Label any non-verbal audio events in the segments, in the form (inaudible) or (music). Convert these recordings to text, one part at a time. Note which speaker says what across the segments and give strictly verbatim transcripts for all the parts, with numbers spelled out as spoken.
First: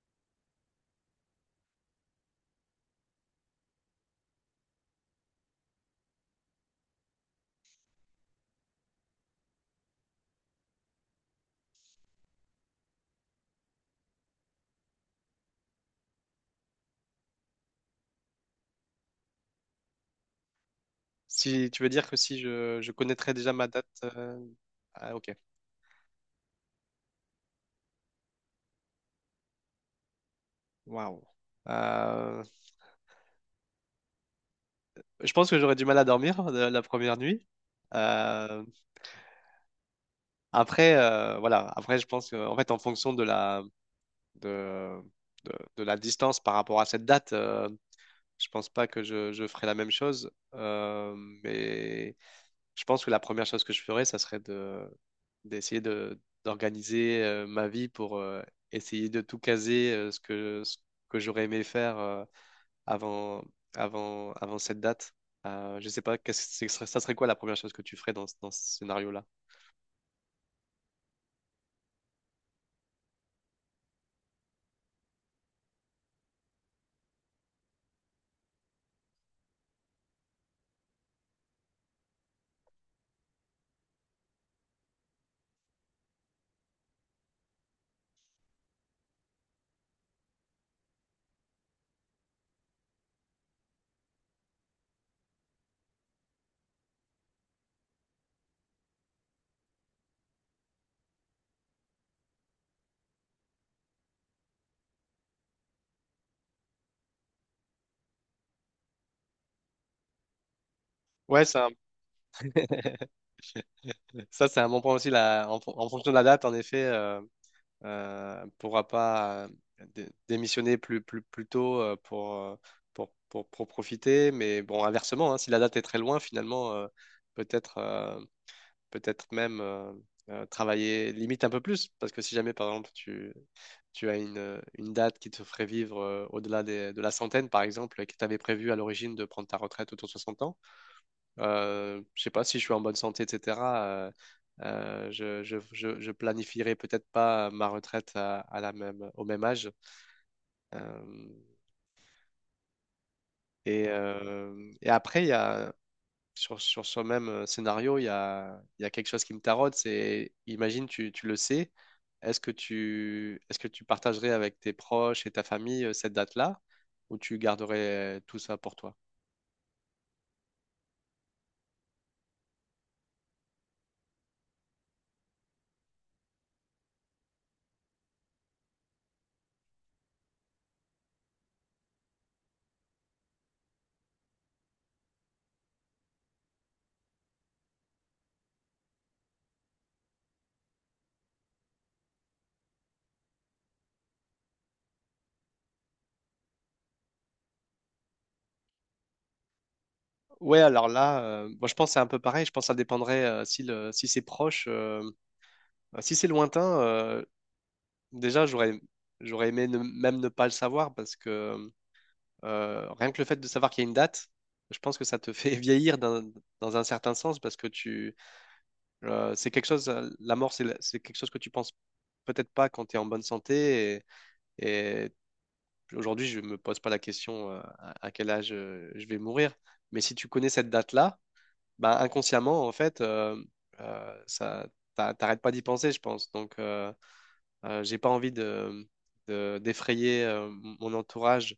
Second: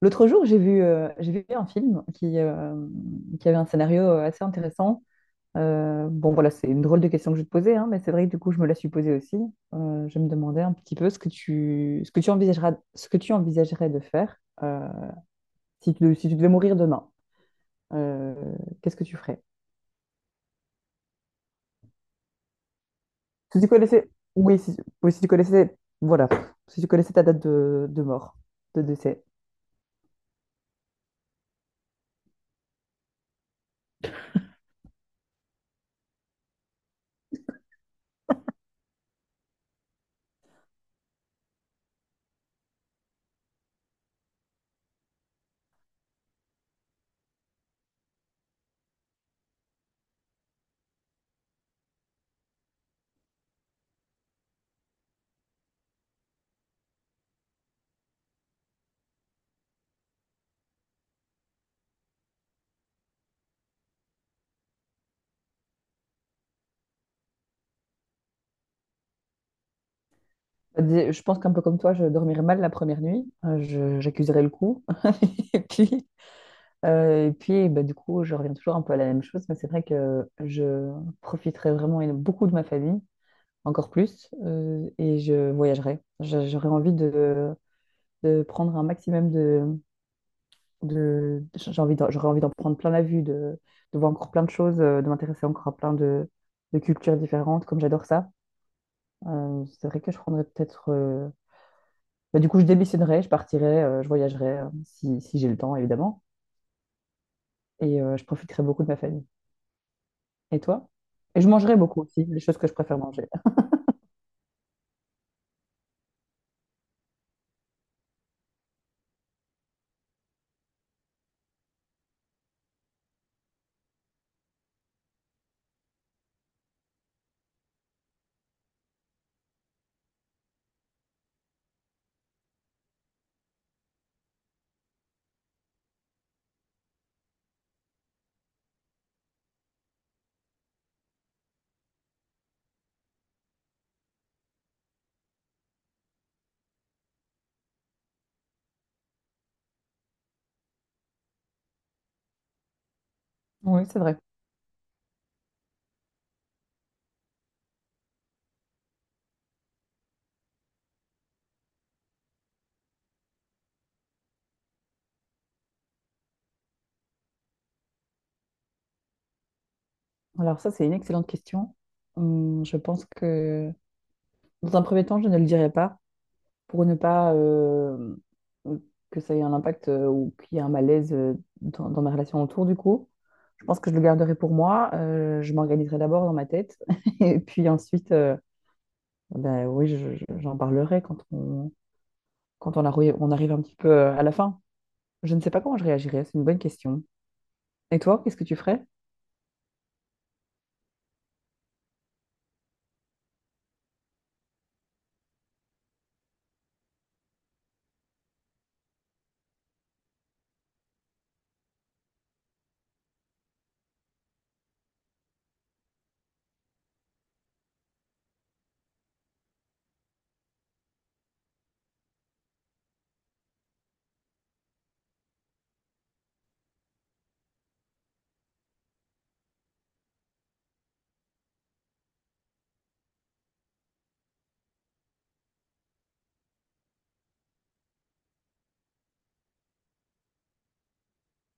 Speaker 1: L'autre jour, j'ai vu, euh, j'ai vu un film qui, euh, qui avait un scénario euh, assez intéressant. Euh, bon, voilà, c'est une drôle de question que je vais te posais, hein, mais c'est vrai que du coup, je me la suis posée aussi. Euh, je me demandais un petit peu ce que tu, ce que tu envisageras, ce que tu envisagerais de faire euh, si tu, si tu devais mourir demain. Euh, qu'est-ce que tu ferais?
Speaker 2: Si tu veux dire que si je, je connaîtrais déjà
Speaker 1: Si
Speaker 2: ma
Speaker 1: tu
Speaker 2: date.
Speaker 1: connaissais,
Speaker 2: euh,
Speaker 1: oui, si, oui,
Speaker 2: Ah,
Speaker 1: si tu
Speaker 2: ok.
Speaker 1: connaissais, voilà, si tu connaissais ta date de, de mort, de décès.
Speaker 2: Waouh. Euh, Je pense que j'aurais du mal à dormir euh, la première nuit. Euh, Après, euh, voilà. Après, je pense que, en fait, en fonction de la, de, de, de la distance par rapport à cette date, euh, je pense pas que je, je ferais la même chose. Euh, mais. Je pense que la première chose que je ferais, ça serait de d'essayer de d'organiser euh, ma vie pour euh, essayer de tout caser euh, ce que ce que j'aurais aimé faire euh, avant avant avant cette date. Euh, je sais pas, qu'est-ce que ce serait- ça serait quoi la première chose que tu ferais dans, ce- dans ce scénario-là?
Speaker 1: Je pense qu'un peu comme toi, je dormirais mal la première nuit. Euh, je- j'accuserais le coup. (laughs) Et puis, Euh, et puis, bah, du coup, je reviens toujours un peu à la même chose, mais c'est vrai que je profiterai vraiment éno- beaucoup de ma famille, encore plus, euh, et je voyagerai. Je- J'aurais envie de, de prendre un maximum de... de j'ai envie d'en- j'aurais envie d'en prendre plein la vue, de, de voir encore plein de choses, euh, de m'intéresser encore à plein de, de cultures différentes, comme j'adore ça. Euh, c'est vrai que je prendrais peut-être... euh, bah, du coup, je démissionnerai, je partirai, euh, je voyagerai, euh, si, si j'ai le temps, évidemment, et euh, je profiterai beaucoup de ma famille. Et toi? Et
Speaker 2: Ouais,
Speaker 1: je
Speaker 2: ça,
Speaker 1: mangerai beaucoup aussi, les choses que je préfère manger.
Speaker 2: ça c'est un bon point aussi. La- en, fon- en fonction de la date, en effet, euh, pourra pas euh, dé- démissionner plus, plus, plus tôt euh, pour, euh, pour, pour, pour profiter. Mais bon, inversement, hein, si la date est très loin, finalement, euh, peut-être euh, peut-être même euh, euh, travailler limite un peu plus. Parce que si jamais, par exemple, tu, tu as une, euh, une date qui te ferait vivre euh, au-delà des- de la centaine, par exemple, et que tu avais prévu à l'origine de prendre ta retraite autour de soixante ans, euh, je sais pas si je suis en bonne santé, et cetera euh, euh, je, je, je, je planifierai peut-être pas ma retraite à, à la même, au même âge. Euh,
Speaker 1: Oui,
Speaker 2: et,
Speaker 1: c'est vrai.
Speaker 2: euh, et après, il y a, sur, sur ce même scénario, il y a, il y a quelque chose qui me taraude, c'est, imagine, tu, tu le sais, est-ce que tu, est-ce que tu partagerais avec tes proches et ta famille euh, cette date-là, ou tu garderais euh, tout ça pour toi?
Speaker 1: Alors ça, c'est une excellente question. Hum, je pense que dans un premier temps, je ne le dirai pas pour ne pas euh, que ça ait un impact euh, ou qu'il y ait un malaise euh, dans, dans mes relations autour du coup. Je pense que je le garderai pour moi. Euh, je m'organiserai d'abord dans ma tête (laughs) et puis ensuite, euh, ben oui, je- je- j'en parlerai quand on, quand on, arri- on arrive un petit peu euh, à la fin. Je ne sais pas comment je réagirai, c'est une bonne question. Et toi, qu'est-ce que tu ferais?
Speaker 2: Ouais, alors là, euh, moi je pense que c'est un peu pareil. Je pense que ça dépendrait euh, si, le, si c'est proche. euh, Euh, Si c'est lointain, euh, déjà, j'aurais, j'aurais aimé ne- même ne pas le savoir parce que euh, rien que le fait de savoir qu'il y a une date, je pense que ça te fait (laughs) vieillir d'un- dans un certain sens parce que tu, euh, c'est quelque chose, euh, la mort, c'est la- c'est quelque chose que tu penses peut-être pas quand tu es en bonne santé et, et aujourd'hui, je me pose pas la question euh, à, à quel âge euh, je vais mourir. Mais si tu connais cette date-là, bah, inconsciemment, en fait, euh, euh, ça, t'a- t'arrêtes pas d'y penser, je pense. Donc, euh, Euh, j'ai pas envie de, de- d'effrayer euh, mon entourage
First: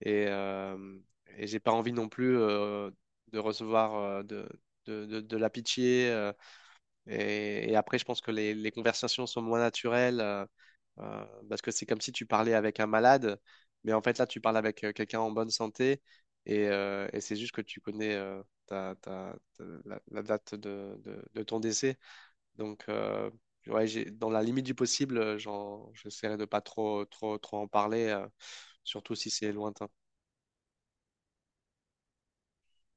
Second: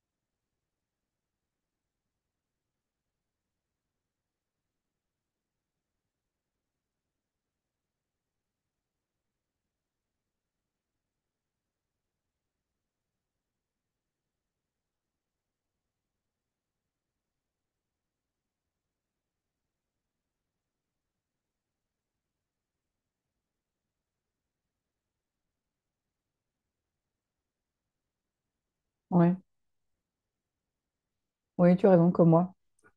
Speaker 2: et, euh, et j'ai pas envie non plus euh, de recevoir euh, de, de, de- de la pitié. euh, et, et après, je pense que les, les conversations sont moins naturelles euh, euh, parce que c'est comme si tu parlais avec un malade, mais en fait là, tu parles avec euh, quelqu'un en bonne santé et, euh, et c'est juste que tu connais euh, ta, ta- ta- la, la date de, de, de ton décès. Donc, euh, ouais, j'ai, dans la limite du possible, euh, j'en, j'essaierai de pas trop, trop, trop en parler, euh, surtout si
Speaker 1: Ouais,
Speaker 2: c'est lointain.
Speaker 1: oui, tu as raison, comme moi.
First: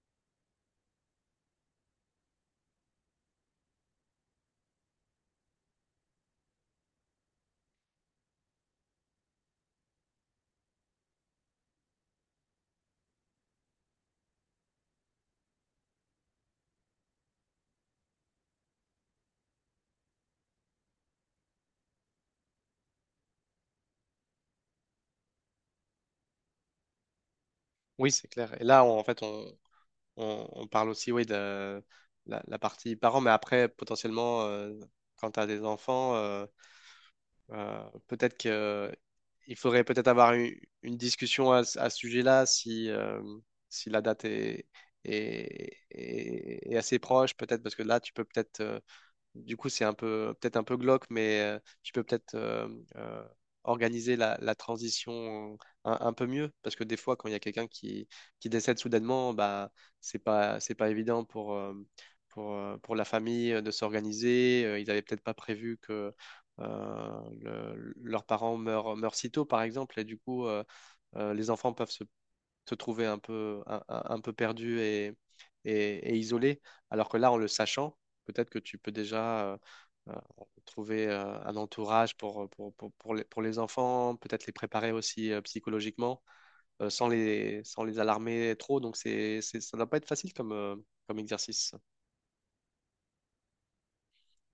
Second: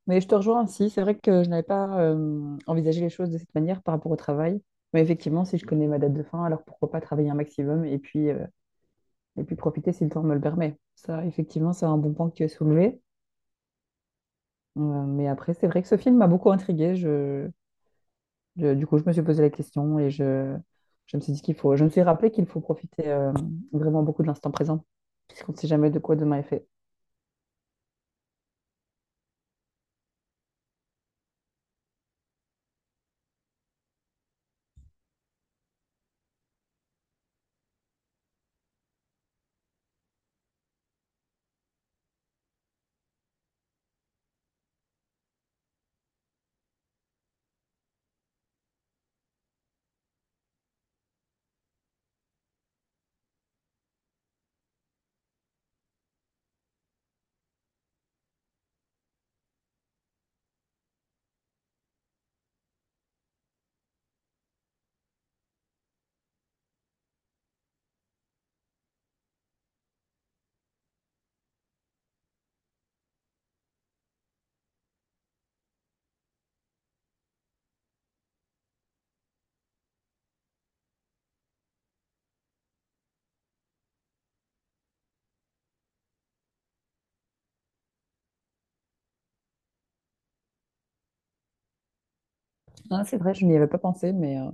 Speaker 1: Mais je te rejoins aussi. C'est vrai que je n'avais pas euh, envisagé les choses de cette manière par rapport au travail. Mais effectivement, si je connais ma date de fin, alors pourquoi pas travailler un maximum et puis, euh, et puis profiter si le temps me le permet. Ça, effectivement, c'est un bon point que tu as soulevé. Euh, mais après, c'est vrai que ce film m'a beaucoup intriguée. Je, Je- du coup, je me suis posé la question et je, je me suis dit qu'il faut, je me suis rappelé qu'il faut profiter euh, vraiment beaucoup de l'instant présent, puisqu'on ne sait jamais de quoi demain est fait.
Speaker 2: Oui, c'est clair. Et là, on- en fait, on, on, on parle aussi, oui, de la, la partie parents, mais après, potentiellement, euh, quand tu as des enfants, euh, euh, peut-être que il faudrait peut-être avoir une, une discussion à, ce à ce sujet-là si, euh, si la date est, est, est- est assez proche, peut-être, parce que là, tu peux peut-être euh, du coup, c'est un peu, peut-être un peu glauque, mais euh, tu peux peut-être euh, euh, organiser la, la transition un, un peu mieux, parce que des fois, quand il y a quelqu'un qui, qui décède soudainement, bah, c'est pas, c'est pas évident pour, euh, pour, euh, pour la famille euh, de s'organiser. Euh, Ils n'avaient peut-être pas prévu que euh, le- leurs parents meurent, meurent si tôt, par exemple, et du coup, euh, euh, les enfants peuvent se se trouver un peu, un, un- un peu perdu et, et, et isolé. Alors que là, en le sachant, peut-être que tu peux déjà euh, euh, trouver euh, un entourage pour, pour, pour, pour les, pour les enfants, peut-être les préparer aussi euh, psychologiquement, euh, sans les, sans les alarmer trop. Donc, c'est, c'est, ça ne doit pas être facile comme, euh, comme exercice.
Speaker 1: Ah, c'est vrai, je n'y avais pas pensé, mais euh,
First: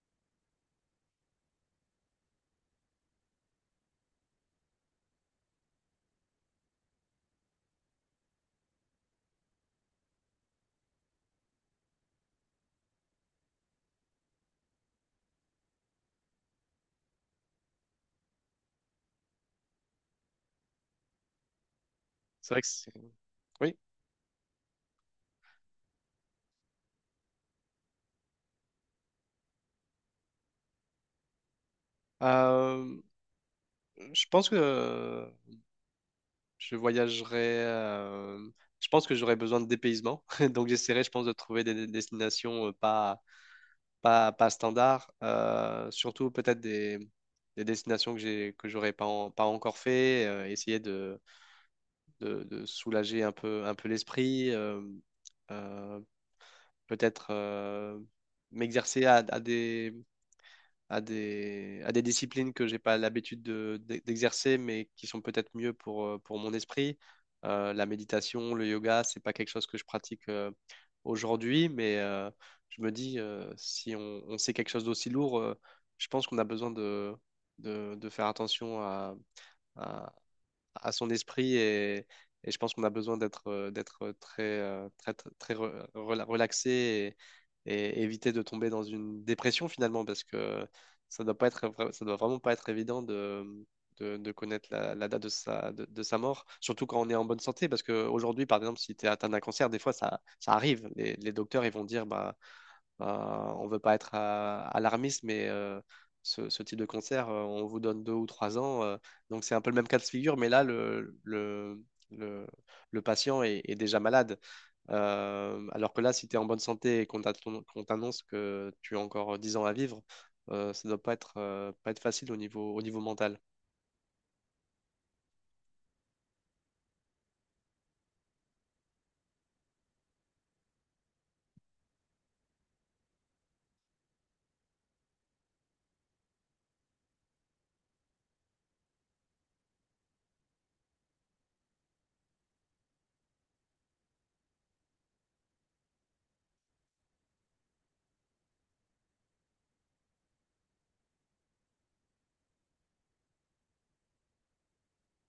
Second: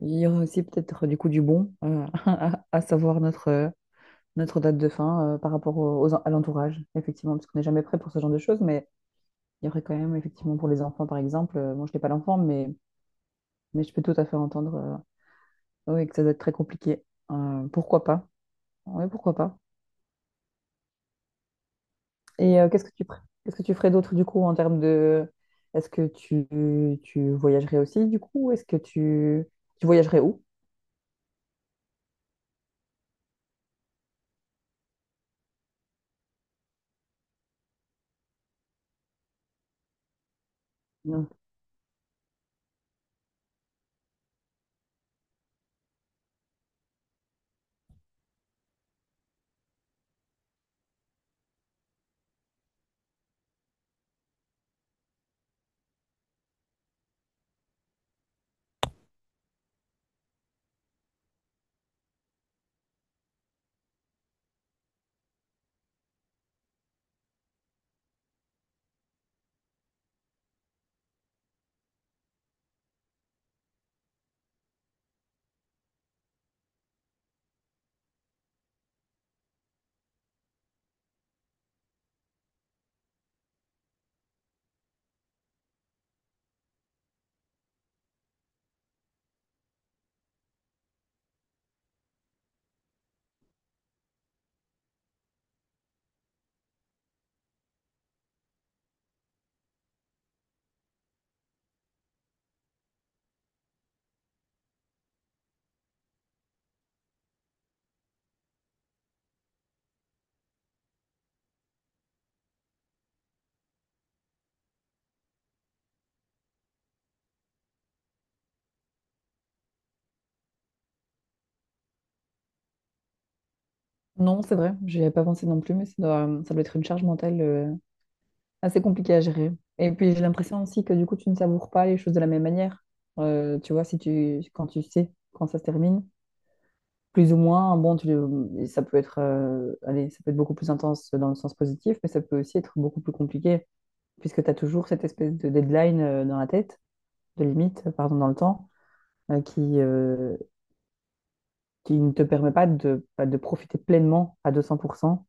Speaker 1: il y aurait aussi peut-être euh, du coup du bon euh, (laughs) à, à savoir notre, euh, notre date de fin euh, par rapport au- aux, en- à l'entourage, effectivement, parce qu'on n'est jamais prêt pour ce genre de choses, mais il y aurait quand même, effectivement, pour les enfants, par exemple, euh, moi, je n'ai pas d'enfant, mais, mais je peux tout à fait entendre euh, oui, que ça doit être très compliqué. Euh, pourquoi pas? Oui, pourquoi pas?
Speaker 2: C'est
Speaker 1: Et
Speaker 2: vrai que
Speaker 1: euh, qu'est-ce
Speaker 2: c'est...
Speaker 1: que tu pr- qu'est-ce que tu
Speaker 2: Oui.
Speaker 1: ferais d'autre du coup en termes de est-ce que tu, tu voyagerais aussi du coup? Est-ce que tu tu voyagerais où?
Speaker 2: Euh, je pense que je voyagerai. euh, je pense que j'aurais besoin de dépaysement. (laughs) Donc, j'essaierai, je pense,
Speaker 1: Non,
Speaker 2: de trouver des des destinations euh, pas, pas, pas standard, euh, surtout peut-être des, des destinations que j'ai, que j'aurais pas, en- pas encore fait, euh, essayer de, de, de soulager un peu, un peu l'esprit, euh, euh, peut-être euh, m'exercer à, à des, à des, à des disciplines que j'ai pas l'habitude de- d'e- d'exercer, mais qui sont peut-être mieux pour, euh, pour mon esprit. Euh, la méditation, le yoga, c'est pas quelque chose que je pratique euh, aujourd'hui, mais euh, je me dis, euh, si on, on sait quelque chose d'aussi lourd, euh, je pense qu'on a besoin de, de, de faire attention à, à, à son esprit et, et je pense qu'on a besoin d'être euh, d'être très, euh, très, très, très re- rela- relaxé et éviter de tomber dans une dépression finalement, parce que ça doit pas être, vra- ça doit vraiment pas être évident de, de, de connaître la, la date de sa, de, de sa mort, surtout quand on est en bonne santé, parce qu'aujourd'hui, par exemple, si tu es atteint d'un cancer, des fois ça, ça arrive. Les, les docteurs, ils vont dire, bah, bah, on veut pas être euh, alarmiste, mais euh, ce, ce type de cancer, euh, on vous donne deux ou trois ans. Euh, donc c'est un peu le même cas de figure, mais là, le, le, le, le patient est, est déjà malade. Euh, alors que là, si tu es en bonne santé et qu'on t'attend- qu'on t'annonce que tu as encore dix ans à vivre, euh, ça doit pas être, euh, pas être facile au niveau, au niveau mental.
Speaker 1: non, c'est vrai, j'y avais pas pensé non plus, mais ça doit, ça doit être une charge mentale euh, assez compliquée à gérer. Et puis j'ai l'impression aussi que du coup tu ne savoures pas les choses de la même manière. Euh, tu vois, si tu quand tu sais quand ça se termine, plus ou moins, bon, tu, et ça peut être euh, allez, ça peut être beaucoup plus intense dans le sens positif, mais ça peut aussi être beaucoup plus compliqué, puisque tu as toujours cette espèce de deadline euh, dans la tête. De limite, pardon, dans le temps, euh, qui, euh, qui ne te permet pas de, de profiter pleinement à deux cents pour cent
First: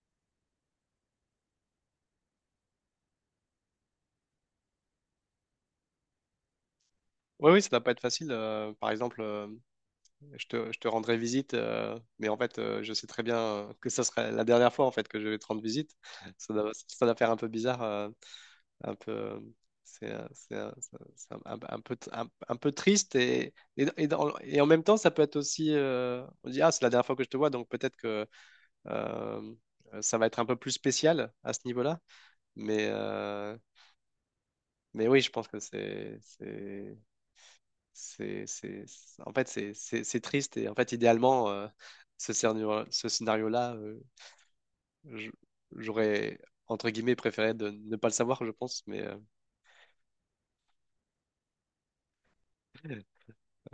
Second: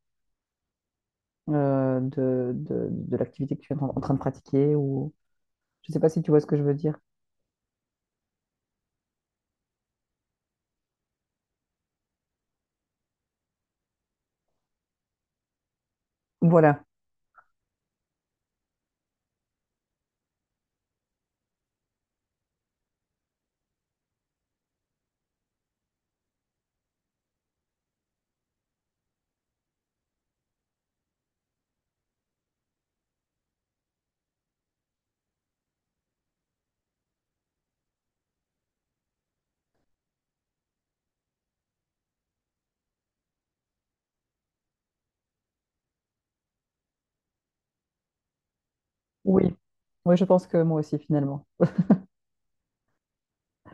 Speaker 1: euh, de, de, de l'activité que tu es en, en train de pratiquer. Ou... Je ne sais pas si tu vois ce que je veux dire.
Speaker 2: Oui, oui, ça doit pas être facile. Euh, par exemple, euh, je te, je te rendrai visite, euh, mais en fait, euh, je sais très bien euh, que ça serait la dernière fois en fait que je vais te rendre visite. Ça doit,
Speaker 1: Voilà.
Speaker 2: ça doit faire un peu bizarre, euh, un peu, euh, c'est, euh, c'est, euh, c'est c'est un, un- un peu, un, un peu triste et, et, et dans- et en même temps, ça peut être aussi, euh, on dit ah, c'est la dernière fois que je te vois, donc peut-être que Euh, ça va être un peu plus spécial à ce niveau-là. Mais, euh, mais oui, je pense que c'est, c'est, c'est, c'est- c'est- en fait, c'est, c'est- c'est triste. Et en fait, idéalement, euh, ce scénario, ce scénario-là, euh, je- j'aurais, entre guillemets, préféré de ne pas le savoir, je pense. Mais, euh,
Speaker 1: Oui. Oui, je pense que moi aussi, finalement.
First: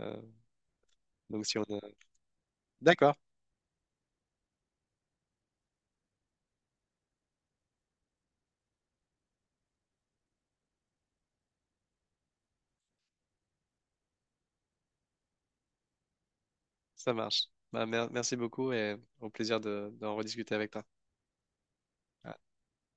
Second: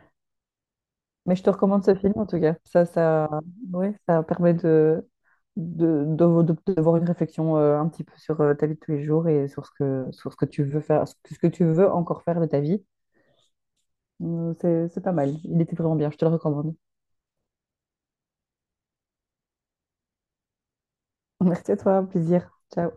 Speaker 2: euh,
Speaker 1: Mais je
Speaker 2: donc,
Speaker 1: te
Speaker 2: si on a-
Speaker 1: recommande ce film, en tout cas. Ça,
Speaker 2: d'accord,
Speaker 1: ça, ouais, ça permet de, de, de, de- d'avoir une réflexion euh, un petit peu sur euh, ta vie de tous les jours et sur ce que, sur ce que tu veux faire, ce que tu veux encore faire de ta vie. Euh, c'est, c'est pas mal. Il était vraiment bien, je te le recommande.
Speaker 2: ça marche. Bah, mer- merci beaucoup et au plaisir de, d'en rediscuter avec toi.
Speaker 1: Merci à toi, un plaisir. Ciao.